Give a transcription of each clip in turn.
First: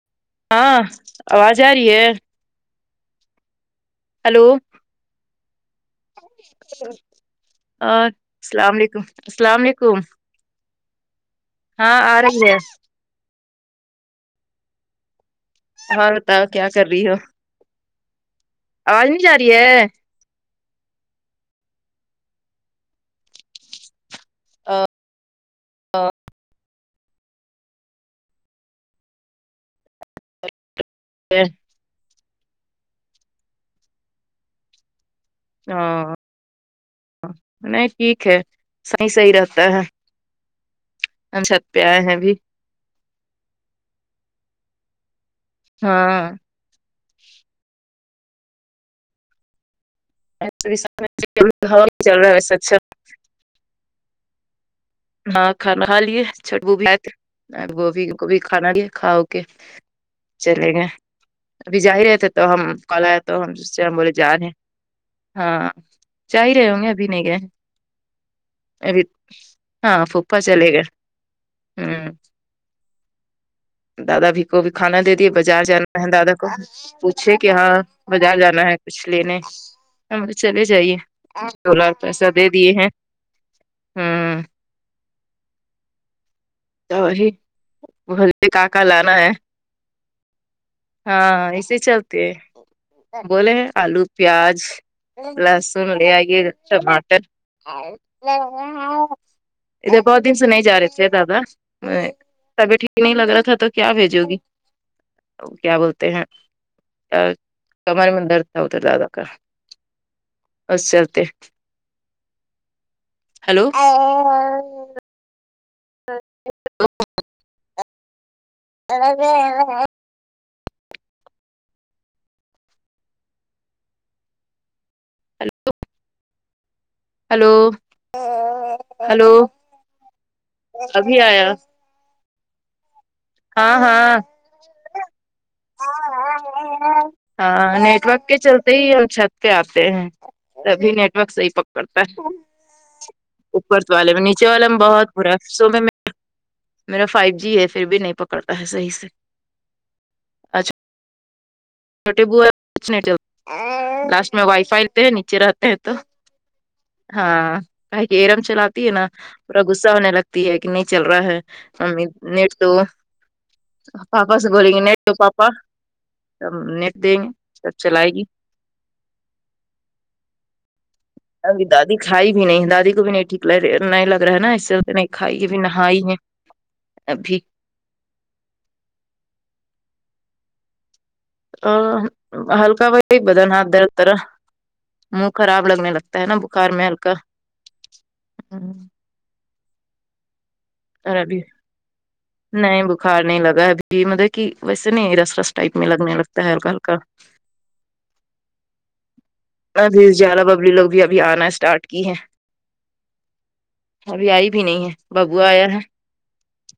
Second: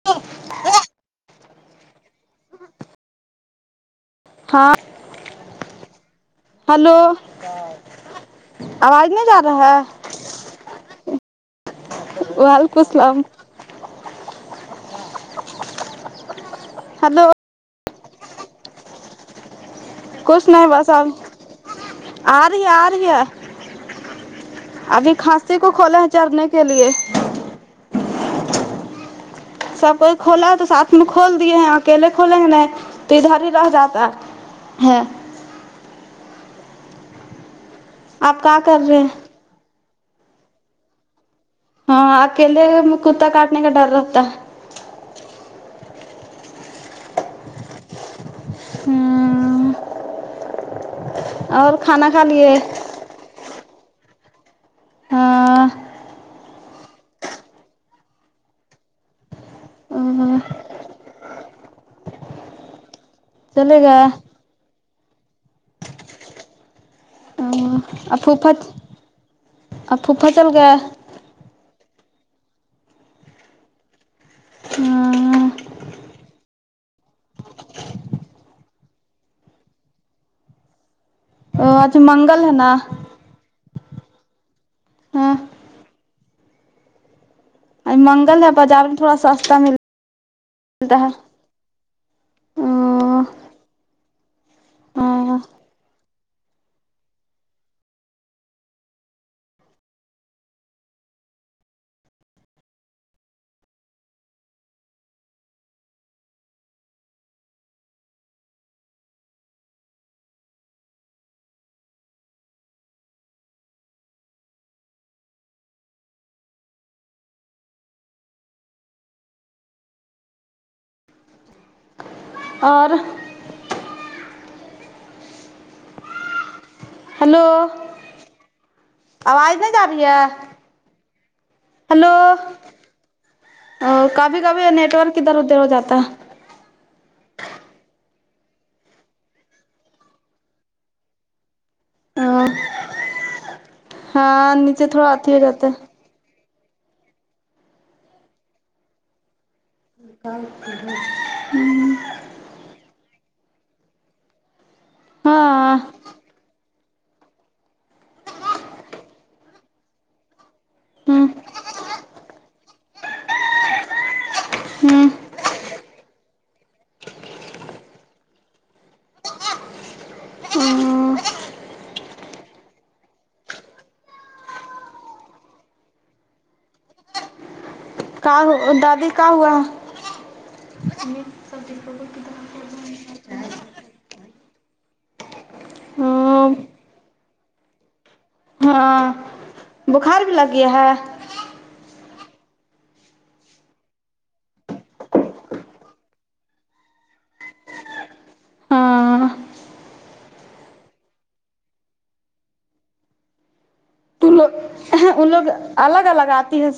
[unintelligible] ہاں آواز آ رہی ہے ہیلو ہا [unintelligible] اور السلام علیکم آواز نہیں جا السلام رہا علیکم ہے ہاں ارہی ہے سلام اور بتاؤ کیا کر رہی ہو ہلو آواز نہیں جا رہی ہے کچھ نہیں بس اب آ رہی ہے آ رہی ہے ابھی کھانسی کو کھولے ہیں چرنے کے لیے سب کوئی کھلا ہے تو ساتھ میں کھول دیے آ اکیلے کھولیں گے نہیں تو ادھر ہی رہ جاتا ہے ہاں نہیں ٹھیک آپ ہے کیا کر رہے ہیں صحیح صحیح رہتا ہے ہم سب ہاں اکیلے کتا کاٹنے کا ڈر رہتا ہاں ہاں اور کھانا کھا لیے [unintelligible] ہاں کھانا کھا لیے چٹو بھی سی تھے ا گوبھی گوبھی کھانا کھاؤ کے چلے گئے ابھی جا ہی رہے تھے تو ہم کال آیا تو ہم سے چلے ہم گئے بولے جا رہے ہاں جا ہی رہے ہوں گے ابھی نہیں گئے ہیں اور پھوپھا ابھی ہاں پھوپھا چل چلے گیا گا ہوں دادا بھی کو بھی کھانا دے دییے ہاں بازار جانا ہے دادا کو پوچھے کہ ہاں بازار جانا ہے کچھ لینے ہمے چلے جائیے او سلہار آج پیسہ منگل دے ہے دیے نا ہیں ہوں ہاں تو یہی آج گھر منگل ہے کاک بازار میں تھوڑا لانا ہے سستا ملتا ہے ہاں اسے چلتے او بولے ہیں آلو پیاز ہاں لہسن لے آئیے ٹماٹر بہت دن س نہیں جا رہے تھے دادا میں طبیعت ٹھیک نہیں لگ رہا تھا تو کیا بھیجو گی کیا بولتے ہیں ا کمر میں درد تھا ادھر دادا کا بس چلتے ہلو [inaudible] [unintelligible] اور ہلو ہلو آواز نہیں جا رہی ہے ابھی آیا ہلو ہاں او ہاں کبھی کبھی نیٹ ورک ادھر ادھر ہو جاتا [unintelligible] ہاں نیٹ ورک کے چلتے ہی ہم چھت پہ آتے ہیں تبھی نیٹورک صحیح پک پتا ہے او اوپر والے میں نیچے ہاں والے میں بہت تھوڑا اھی برا ہو جاتا صبح ہے میں میرا فائیو جی ہے پھر بھی نہیں پکڑتا ہے صحیح سے اچھا [inaudible] چھوٹے بو لاسٹ میں وائی فائی لیتے نیچے رہتے ہیں ہاں تو ہاں ارم چلاتی ہے نا پورا غصہ ہونے لگتی ہے کہ نہیں چل رہا ہوں ہے ممی نٹ تو پاپا سے بولیں گے نیٹ ہوں دو پاپا نیٹ دیں سب چلائے گی ہوں ابھی دادی کھائی بھی نہیں دادی کو بھی نہیں ٹھیک لگ نہیں لگ رہا ہے نا اس سے نہیں کھائی اب نہائی ہے ابھی کا دادی کا ہوا ا ہلکا ب بدن ہاں درد دیرا منہ خراب لگنے لگتا ہے نا بخار میں ہلکا ہاں بخار بھی لگ گیا ہے [unintelligible] نہیں بخار نہیں لگا ہے ابھی مطلب کہ ویسے نہیں رس لس ٹائپ میں لگنے لگتا ہے ہلکا ہلکا ہاں ابھی زیادہ ببلی لوگ بھی ابھی آنا اسٹارٹ کی ہیں تو ابھی آئی لوگ بھی نہیں ہے ان ببو لوگ آیا ہے الگ الگ آتی ہے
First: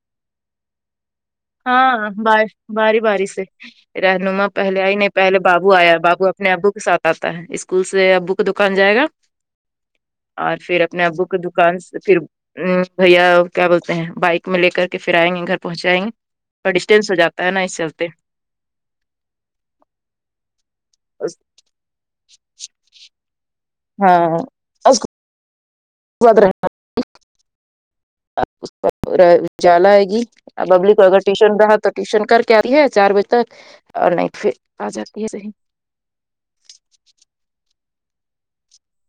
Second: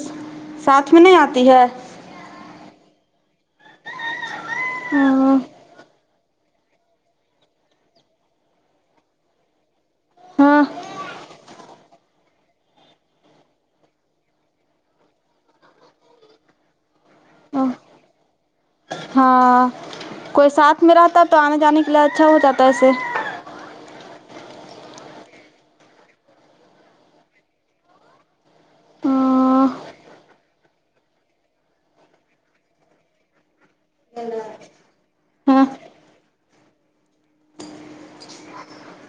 ساتھ میں نہیں آتی ہے ہاں بیے باری باری سے رہنما پہلے آئی نہیں ہاں پہلے بابو آیا بابو اپنے ابو کے ساتھ آتے تا ہے اسکول سے ابو کی دکان جائے گا اور ہاں پھر اپنے ابو کی دکان پھر ہ بھیا کیا بولتے ہیں بائک میں لے کر کے پھر آئیں گے گھر پہنچائیں گے ڈسٹینس ہوجاتا ہے نا اس چلتے ہاں کوئی ساتھ میں رہتا ہے تو آنے جانے کے لیے اچھا ہو جاتا ہے ایسے ہاں اس کے [unintelligible] اجالا آئے گی ا ببلی کو اگر ٹیوشن رہا تو ٹیوشن کر کے آتی ہے چار بجے تک اور نہیں پھر آ جاتی ہے صحیح ہاں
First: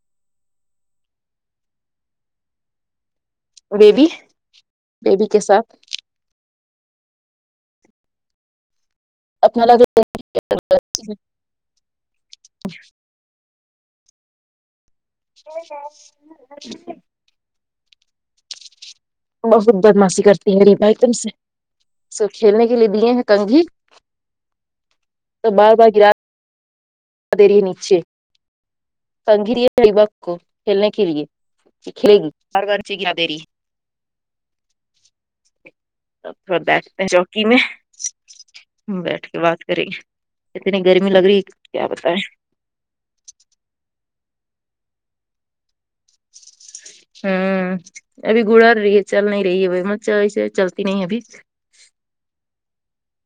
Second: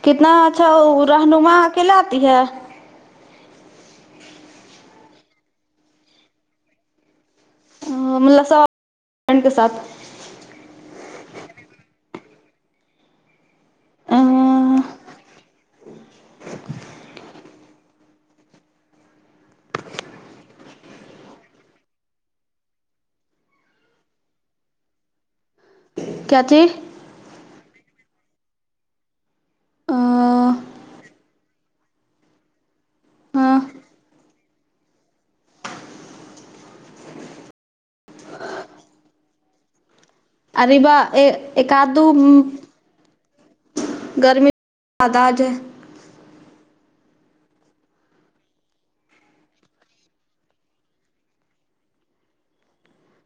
کتنا اچھا وہ رہنما اکیلے آتی ہے بیبی بیبی کے ساتھ ملاسا فرینڈ کے اپنا ساتھ کوئی [inaudible] بہت بدماشی کرتی ہے [unintelligible] تم سے سو کھیلنے کے لیے دیے ہیں کنگھی تو بار بار گرا کیا تھی دیری نچے کنگھی دیے لیبیا کو کھیلنے کے لیے کھیلے گی اوربار بار نیچے گرا دے ری ہاں تھوڑا بیٹھتے ہیں چوکی میں بیٹھ کے بات کریں گے اتنی اریبا گرمی لگ رہی ایک کیا آدھ دو بتائے گرمی [inaudible] تداج ہے [inaudible] ہوں ابھی گڑر رہی ہے چل نہیں رہی ہے ایسے چلتی نہیں ابھی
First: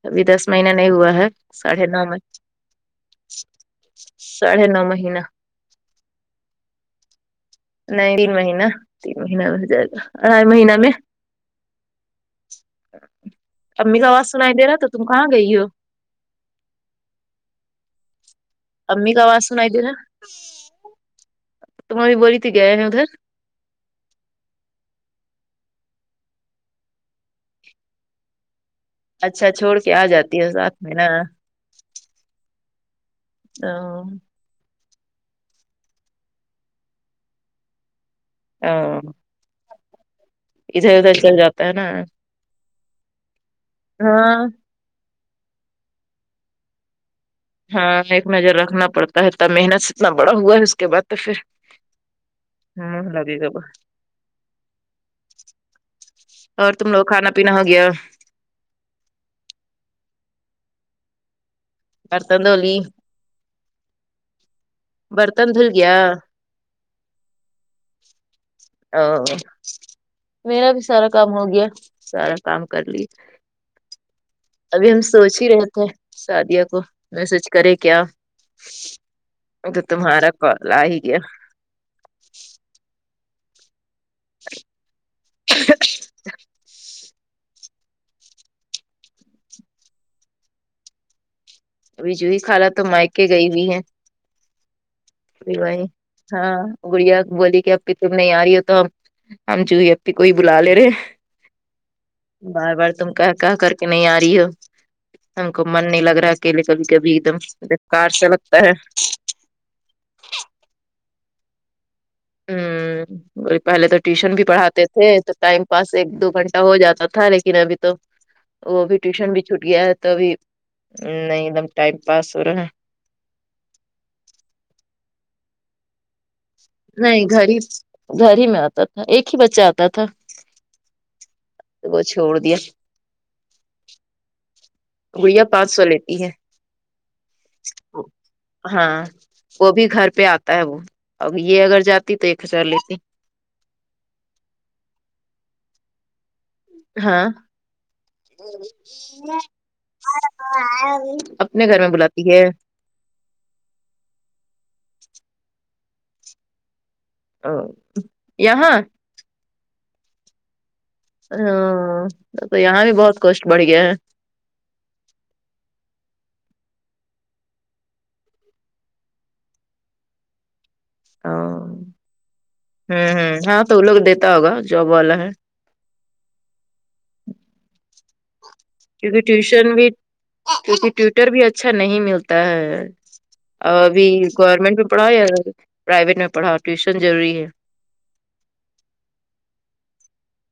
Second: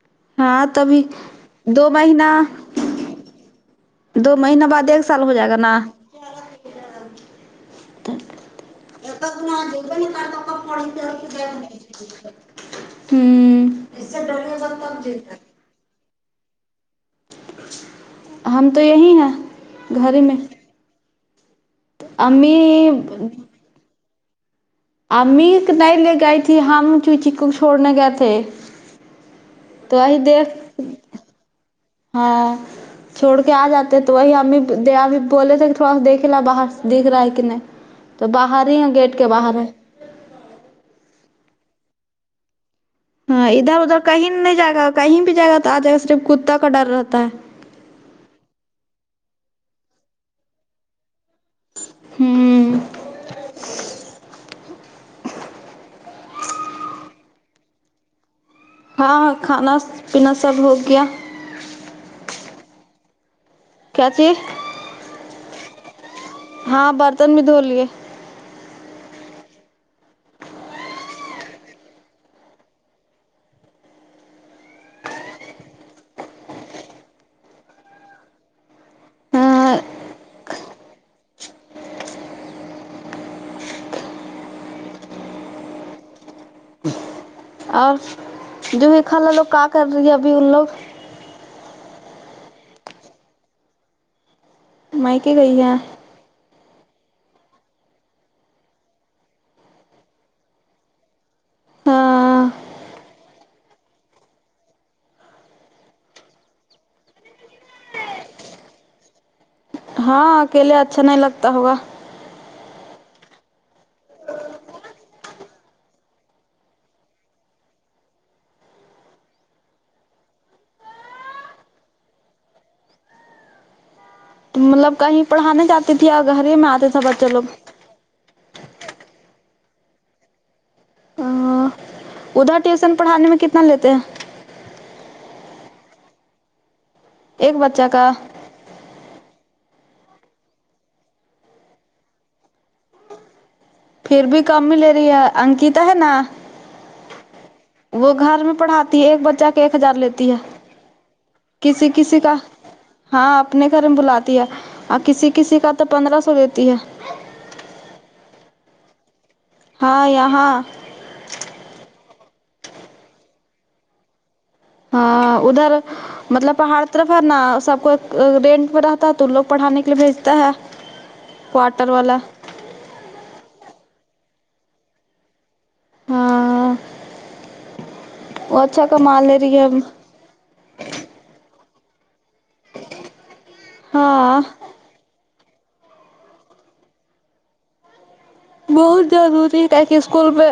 ابھی دس ہاں مہینہ نہیں تبھی ہوا ہے ساڑھے دو نو میں مہینہ ساڑھے نو مہینہ جگنا نہیں تین مہینہ تین مہینہ میں ہو جائے گا اڑھائی مہینہ میں [inaudible] امی کا آواز سنائی دے رہا تو تم کہاں گئی ہو ہوں ہم تو یہی امی کا ہیں آواز سنائی دے رہا گھر ہی میں تو ممی بولی تھی امی گئے ہیں ادھر امی نہیں لے گئی تھی ہم چوچی کو چھوڑنے گئے تھے اچھا چھوڑ کے تو آ وہی جاتی ہے دیکھ ساتھ میں نا ہاں چھوڑ کے آ جاتے ہاں تو وہی امی دیاب بولے تھے کہ تھوڑا سا دیکھے لا باہر دیکھ رہا ہے کہ نہیں تو باہر ہی ہے ہاں گیٹ کے باہر ہے ادھر ادھر چل جاتا ہے نا ہاں ادھر ادھر کہیں ہاں نہیں جائے گا کہیں بھی جائے گا تو آ جائے گا صرف کتا کا ڈر رہتا ہے ہاں ایک نظر رکھنا پڑتا ہےتب محنت اتنا بڑا ہوا ہے اس کے بعد تو پھر ہوں ہم لگے گا اور تم لوگ کھانا پینا ہو گیا ہاں ہاں کھانا پینا سب ہو گیا [unintelligible] کیا جی برتن دھل گیا ہاں برتن بھی دھو لیے [unintelligible] میرا بھی سارا کام ہو گیا سارا کام کر لیے ابھی ہم سوچ ہی رہے تھے شادیہ کو میسج کرے کیا ہاں تمہارا کال آہی گیا اور جو ہی خالا لوگ کا کر رہی ہے ابھی ان لوگ ابھی جوئی خالا تو مائکے گئی ہووے ہے میکے ابھی گئی ہے وہی ہاں گڑیا بولی کہ اب کے تم نہیں آ رہی ہو تو ہم جوئی ایپی کوہی بلا لے رہے ہیں ہاں بار بار تم کہ کہ کر کے نہیں آ رہی ہو ہم کو من نہیں لگ رہا ہے اکلے کبھی کبھی ایک دم بیکار سا لگتا ہے ہاں اکیلے اچھا نہیں لگتا ہوگا ہوں وہی پہلے تو ٹیوشن بھی پڑھاتے تھے تو ٹائم پاس ایک دو گھنٹہ ہو جاتا تھا لیکن ابھی تو وہ ابھی ٹیوشن بھی چھوٹ گیا ہے تو ابھی نہیں ایک دم ٹائم پاس ہو رہا ہے مطلب کہیں پڑھانا جاتے تتیا گھر ہی میں آتے تھا نہیں بچے لوگ گھر ہی گھر ہی میں آتا تھا ایک ہی بچہ آتا تھا وہ چہو ادھر ٹیوشن پڑھانے میں کتنا لیتے ہیں گڑیا پانچ سو لیتی ہے ایک بچہ کا ہاں وہ بھی گھر پہ آتا ہے وہ اب یہ اگر جاتی تو ایک ہزار لیتی پھر بھی کم ہی لے رہی ہے انکتا ہے نا ہاں وہ گھر میں پڑھاتی ہے ایک بچہ کے ایک ہزار لیتی ہے اپنے گھر کسی میں کسی بلاتی کا ہے ہاں اپنے گھر میں بلاتی ہے اور کسی کسی کا تو پندرہ سو دیتی ہے او یہاں ہاں یہاں ہاں تو یہاں بھی بہت کوشٹ بڑھ گیا ہے ہاں ادھر مطلب پہاڑ طرف ہے نا سب کو رینٹ پہ رہتا ہے تو لوگ پڑھانے کے لیے بھیجتا ہے کواٹر والا ہوں ہوں ہاں تو وہ لوگ دیتا ہوگا جوب والا ہے ہاں وہ اچھا کما کیونکہ لے رہی ہے ٹیوشن بھی کیونکہ ٹیوٹر بھی اچھا نہیں ملتا اور ابھی ہاں گورنمنٹ میں پڑھاو یہ پرائیویٹ میں پڑاؤ ٹیوشن ضروری ہے بہت ضروری ہے کی کہ اسکول پہ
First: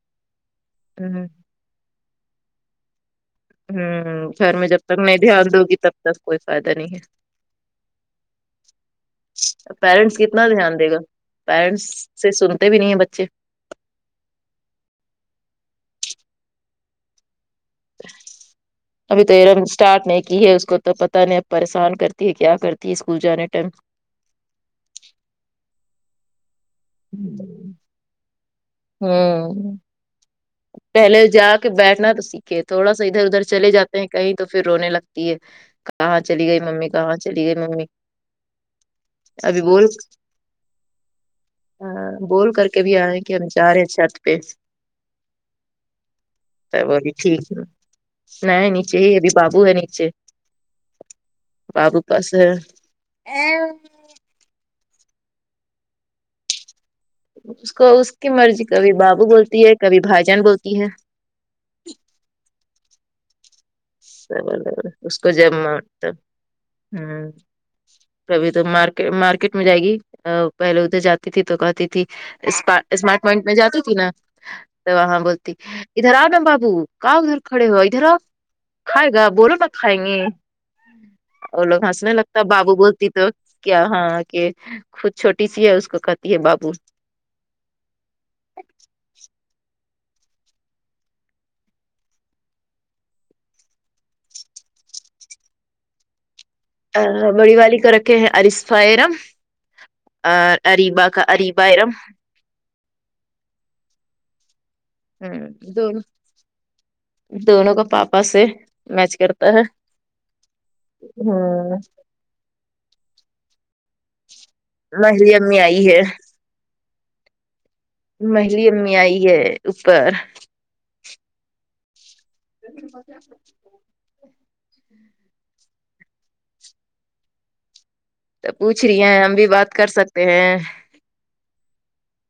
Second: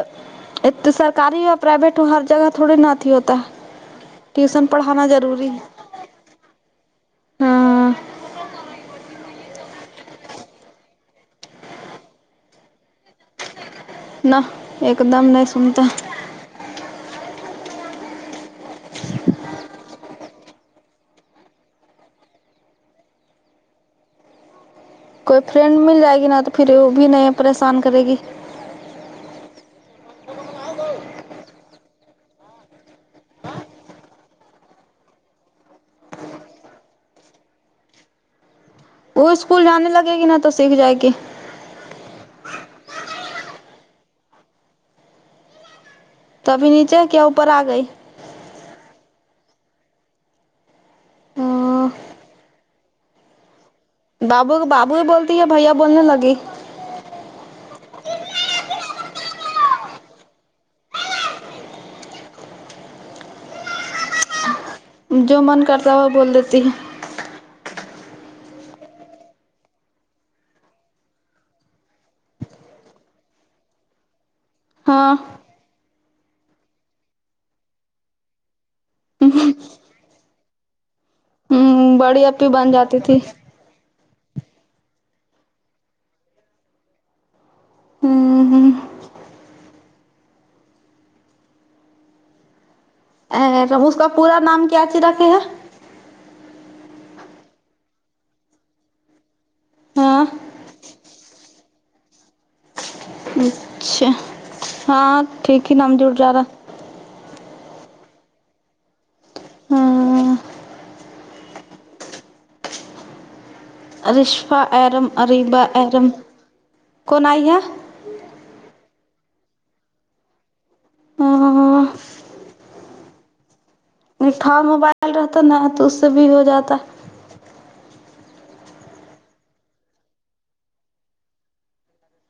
ایک تو ہ ہ سرکاری پرائیویٹ ہو ہر جگہ تھوڑے نتیھی ہوتا ہے ہوں گھر ٹیوشن میں جب تک پڑھانا نہیں دھیان ضروری ہے دوں گی تب تک کوئی فائدہ نہیں ہے ہاں پیرنٹس کتنا دھیان دے گا پیرنٹس سے سنتے بھی نہیں ہے بچے نہ ایک دم نہیں سنتا ابھی تو ایرم اسٹارٹ نہیں کی ہے اس کو تو پتہ نہیں اب پریشان کرتی ہے کیا کرتی ہے اسکول جانے ٹائم کوئی فرینڈ مل جائے گی نا تو پھر وہ بھی نہیں پریشان کرے گی ہاں پہلے جا کے بیٹھنا تو سیکھے یک ہے تھوڑا سا ادھر ادھر چل جاتے ہیں کہیں تو پھر رونے لگتی ہے کہاں چلی گئی ممی کہاں چلی گئی ممی وہ ابھی اسکول بول جانے لگے گی نا تو سیکھ جائے گی ہاں بول کر کے بھی آئے کہ ہم جا رہے ہیں چھت پہ تبھی تب نیچے وہبھی کیا ٹھیک اوپر ہے آ گئی نہیں نیچے ہی ابھی بابو ہے نیچے بابو پاس ہے بابو کو بابو ہی بولتی ہے بھیا بولنے لگی اس کو اس کی مرضی کبھی بابو بولتی ہے کبھی بھائی جان بولتی ہے جو من کرتا وہ بول دیتی ہے [unintelligible] کبھی تو مارکیٹ مارکیٹ میں جائے گی پہلے ادھر جاتی تھی تو کہتی تھی اسم اسمارٹ پوائنٹ میں جاتی تھی نا تو ہاں وہاں ہ بولتی ادھر آؤ نا بابو کؤ ادھر کھڑے ہو ادھر آؤ کھائے گا بولو نا کھائیں گے اور لوگ ہنسنے بڑی لگتا اپی بن بابو جاتی بولتی تھی تو کیا ہاں کہ خود چھوٹی سی ہے اس کو کہتی ہے بابو ہمم ہمم ا اس کا پورا نام کیسے رکھے ہیں بڑی والی کا رکھے ہیں عرصفہ ارم ہاں اور اریبا کا اریب بارم اچھا ہاں ٹھیک ہی نام دونوں جڑ جارا دونوں کا پاپا سے میچ کرتا ہے ہاں ہاں آ رشفا ایرم اریبہ ہے ایرم کون آئی ہے میری امی آئی ہے اوپر نکھا موبائل رہتا ہے نا تو اس سے بھی ہو جاتا ہے تو پوچھ رہی ہیں ہم بھی بات کر سکتے ہیں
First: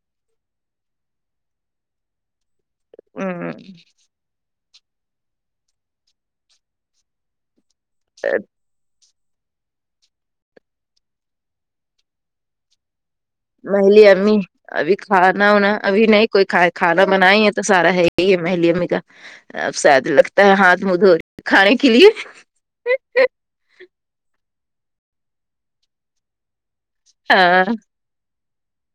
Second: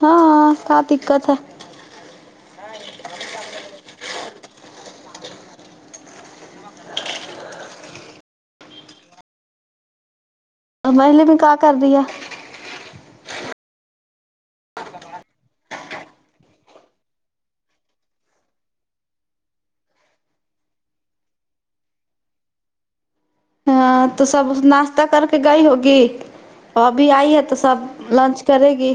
ہاں کیا دقت ہے ہمم محلے میں کیا کررہی ہے میری امی ابھی کھانا ہوناا ابھی نہیں کوئی کھ کھانا بنا ہی ہے تو سارا ہے ہی ہے میری امی کا اب ساید لگتا ہے ہاتھ مدھورہی کھانے کے لیے ہاں تو سب ناشتہ کر کے گئی ہوگی ابھی آئی ہے تو ہاں سب لنچ کرے گی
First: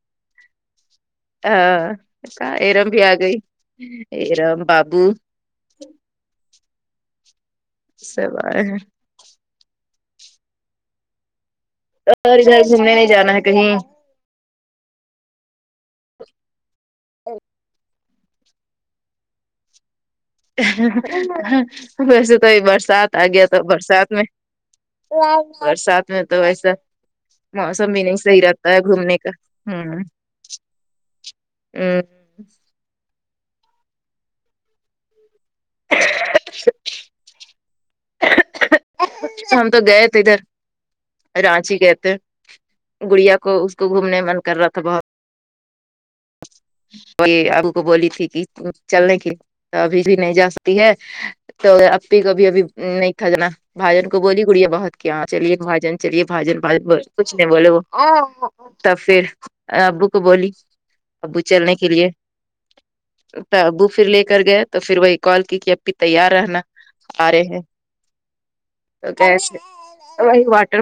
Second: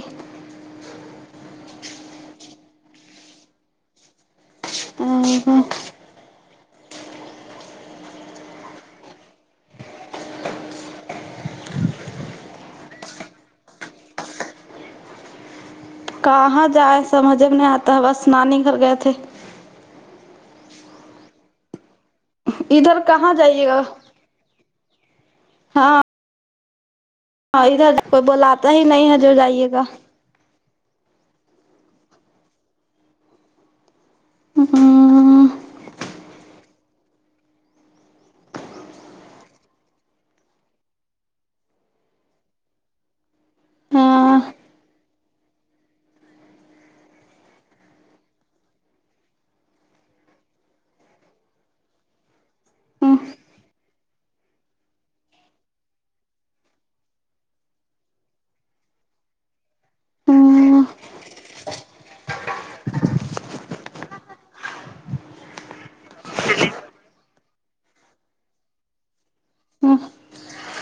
ہاں ایرم بھی آ گئی ایرم بابو [unintelligible] اور تمنے نہیں جانا ہے کہیں کہاں جائے سمجھ میں نہیں آتا ہے بس نانی گھر گئے تھے بس کوئی ادھر برسات آ کہاں گیا تو جائیے گا برسات میں ہاں برسات میں تو ویسا موسم ادھر بھی نہیں کوئی صحیح بلاتا رہتا ہے ہی نہیں گھومنے کا جو جائیے گا ہوں ہمم ہممم ہم تو گئے تھے ادھر رانچی گئے تھے گڑیا کو اس کو گھومنے من کر ہاں رہا تھا بہت وہ یہ ہم کو بولی تھی کہ چلنے کی ابھی بھی نہیں جا سکتی ہے تو اپی کو بھی ابھی نہیں [unintelligible] کو بولی گڑیا بہت کیا چلیے باجن چلیے باجن کچھ نہیں بولے وہ تب پھر ابو کو بولی ابو چلنے کے لیے تو ابو پھر لے کر گئے تو پھر وہی کال کی کہ اپی تیار رہنا آ رہے ہیں ہاں [unintelligible] وہی واٹر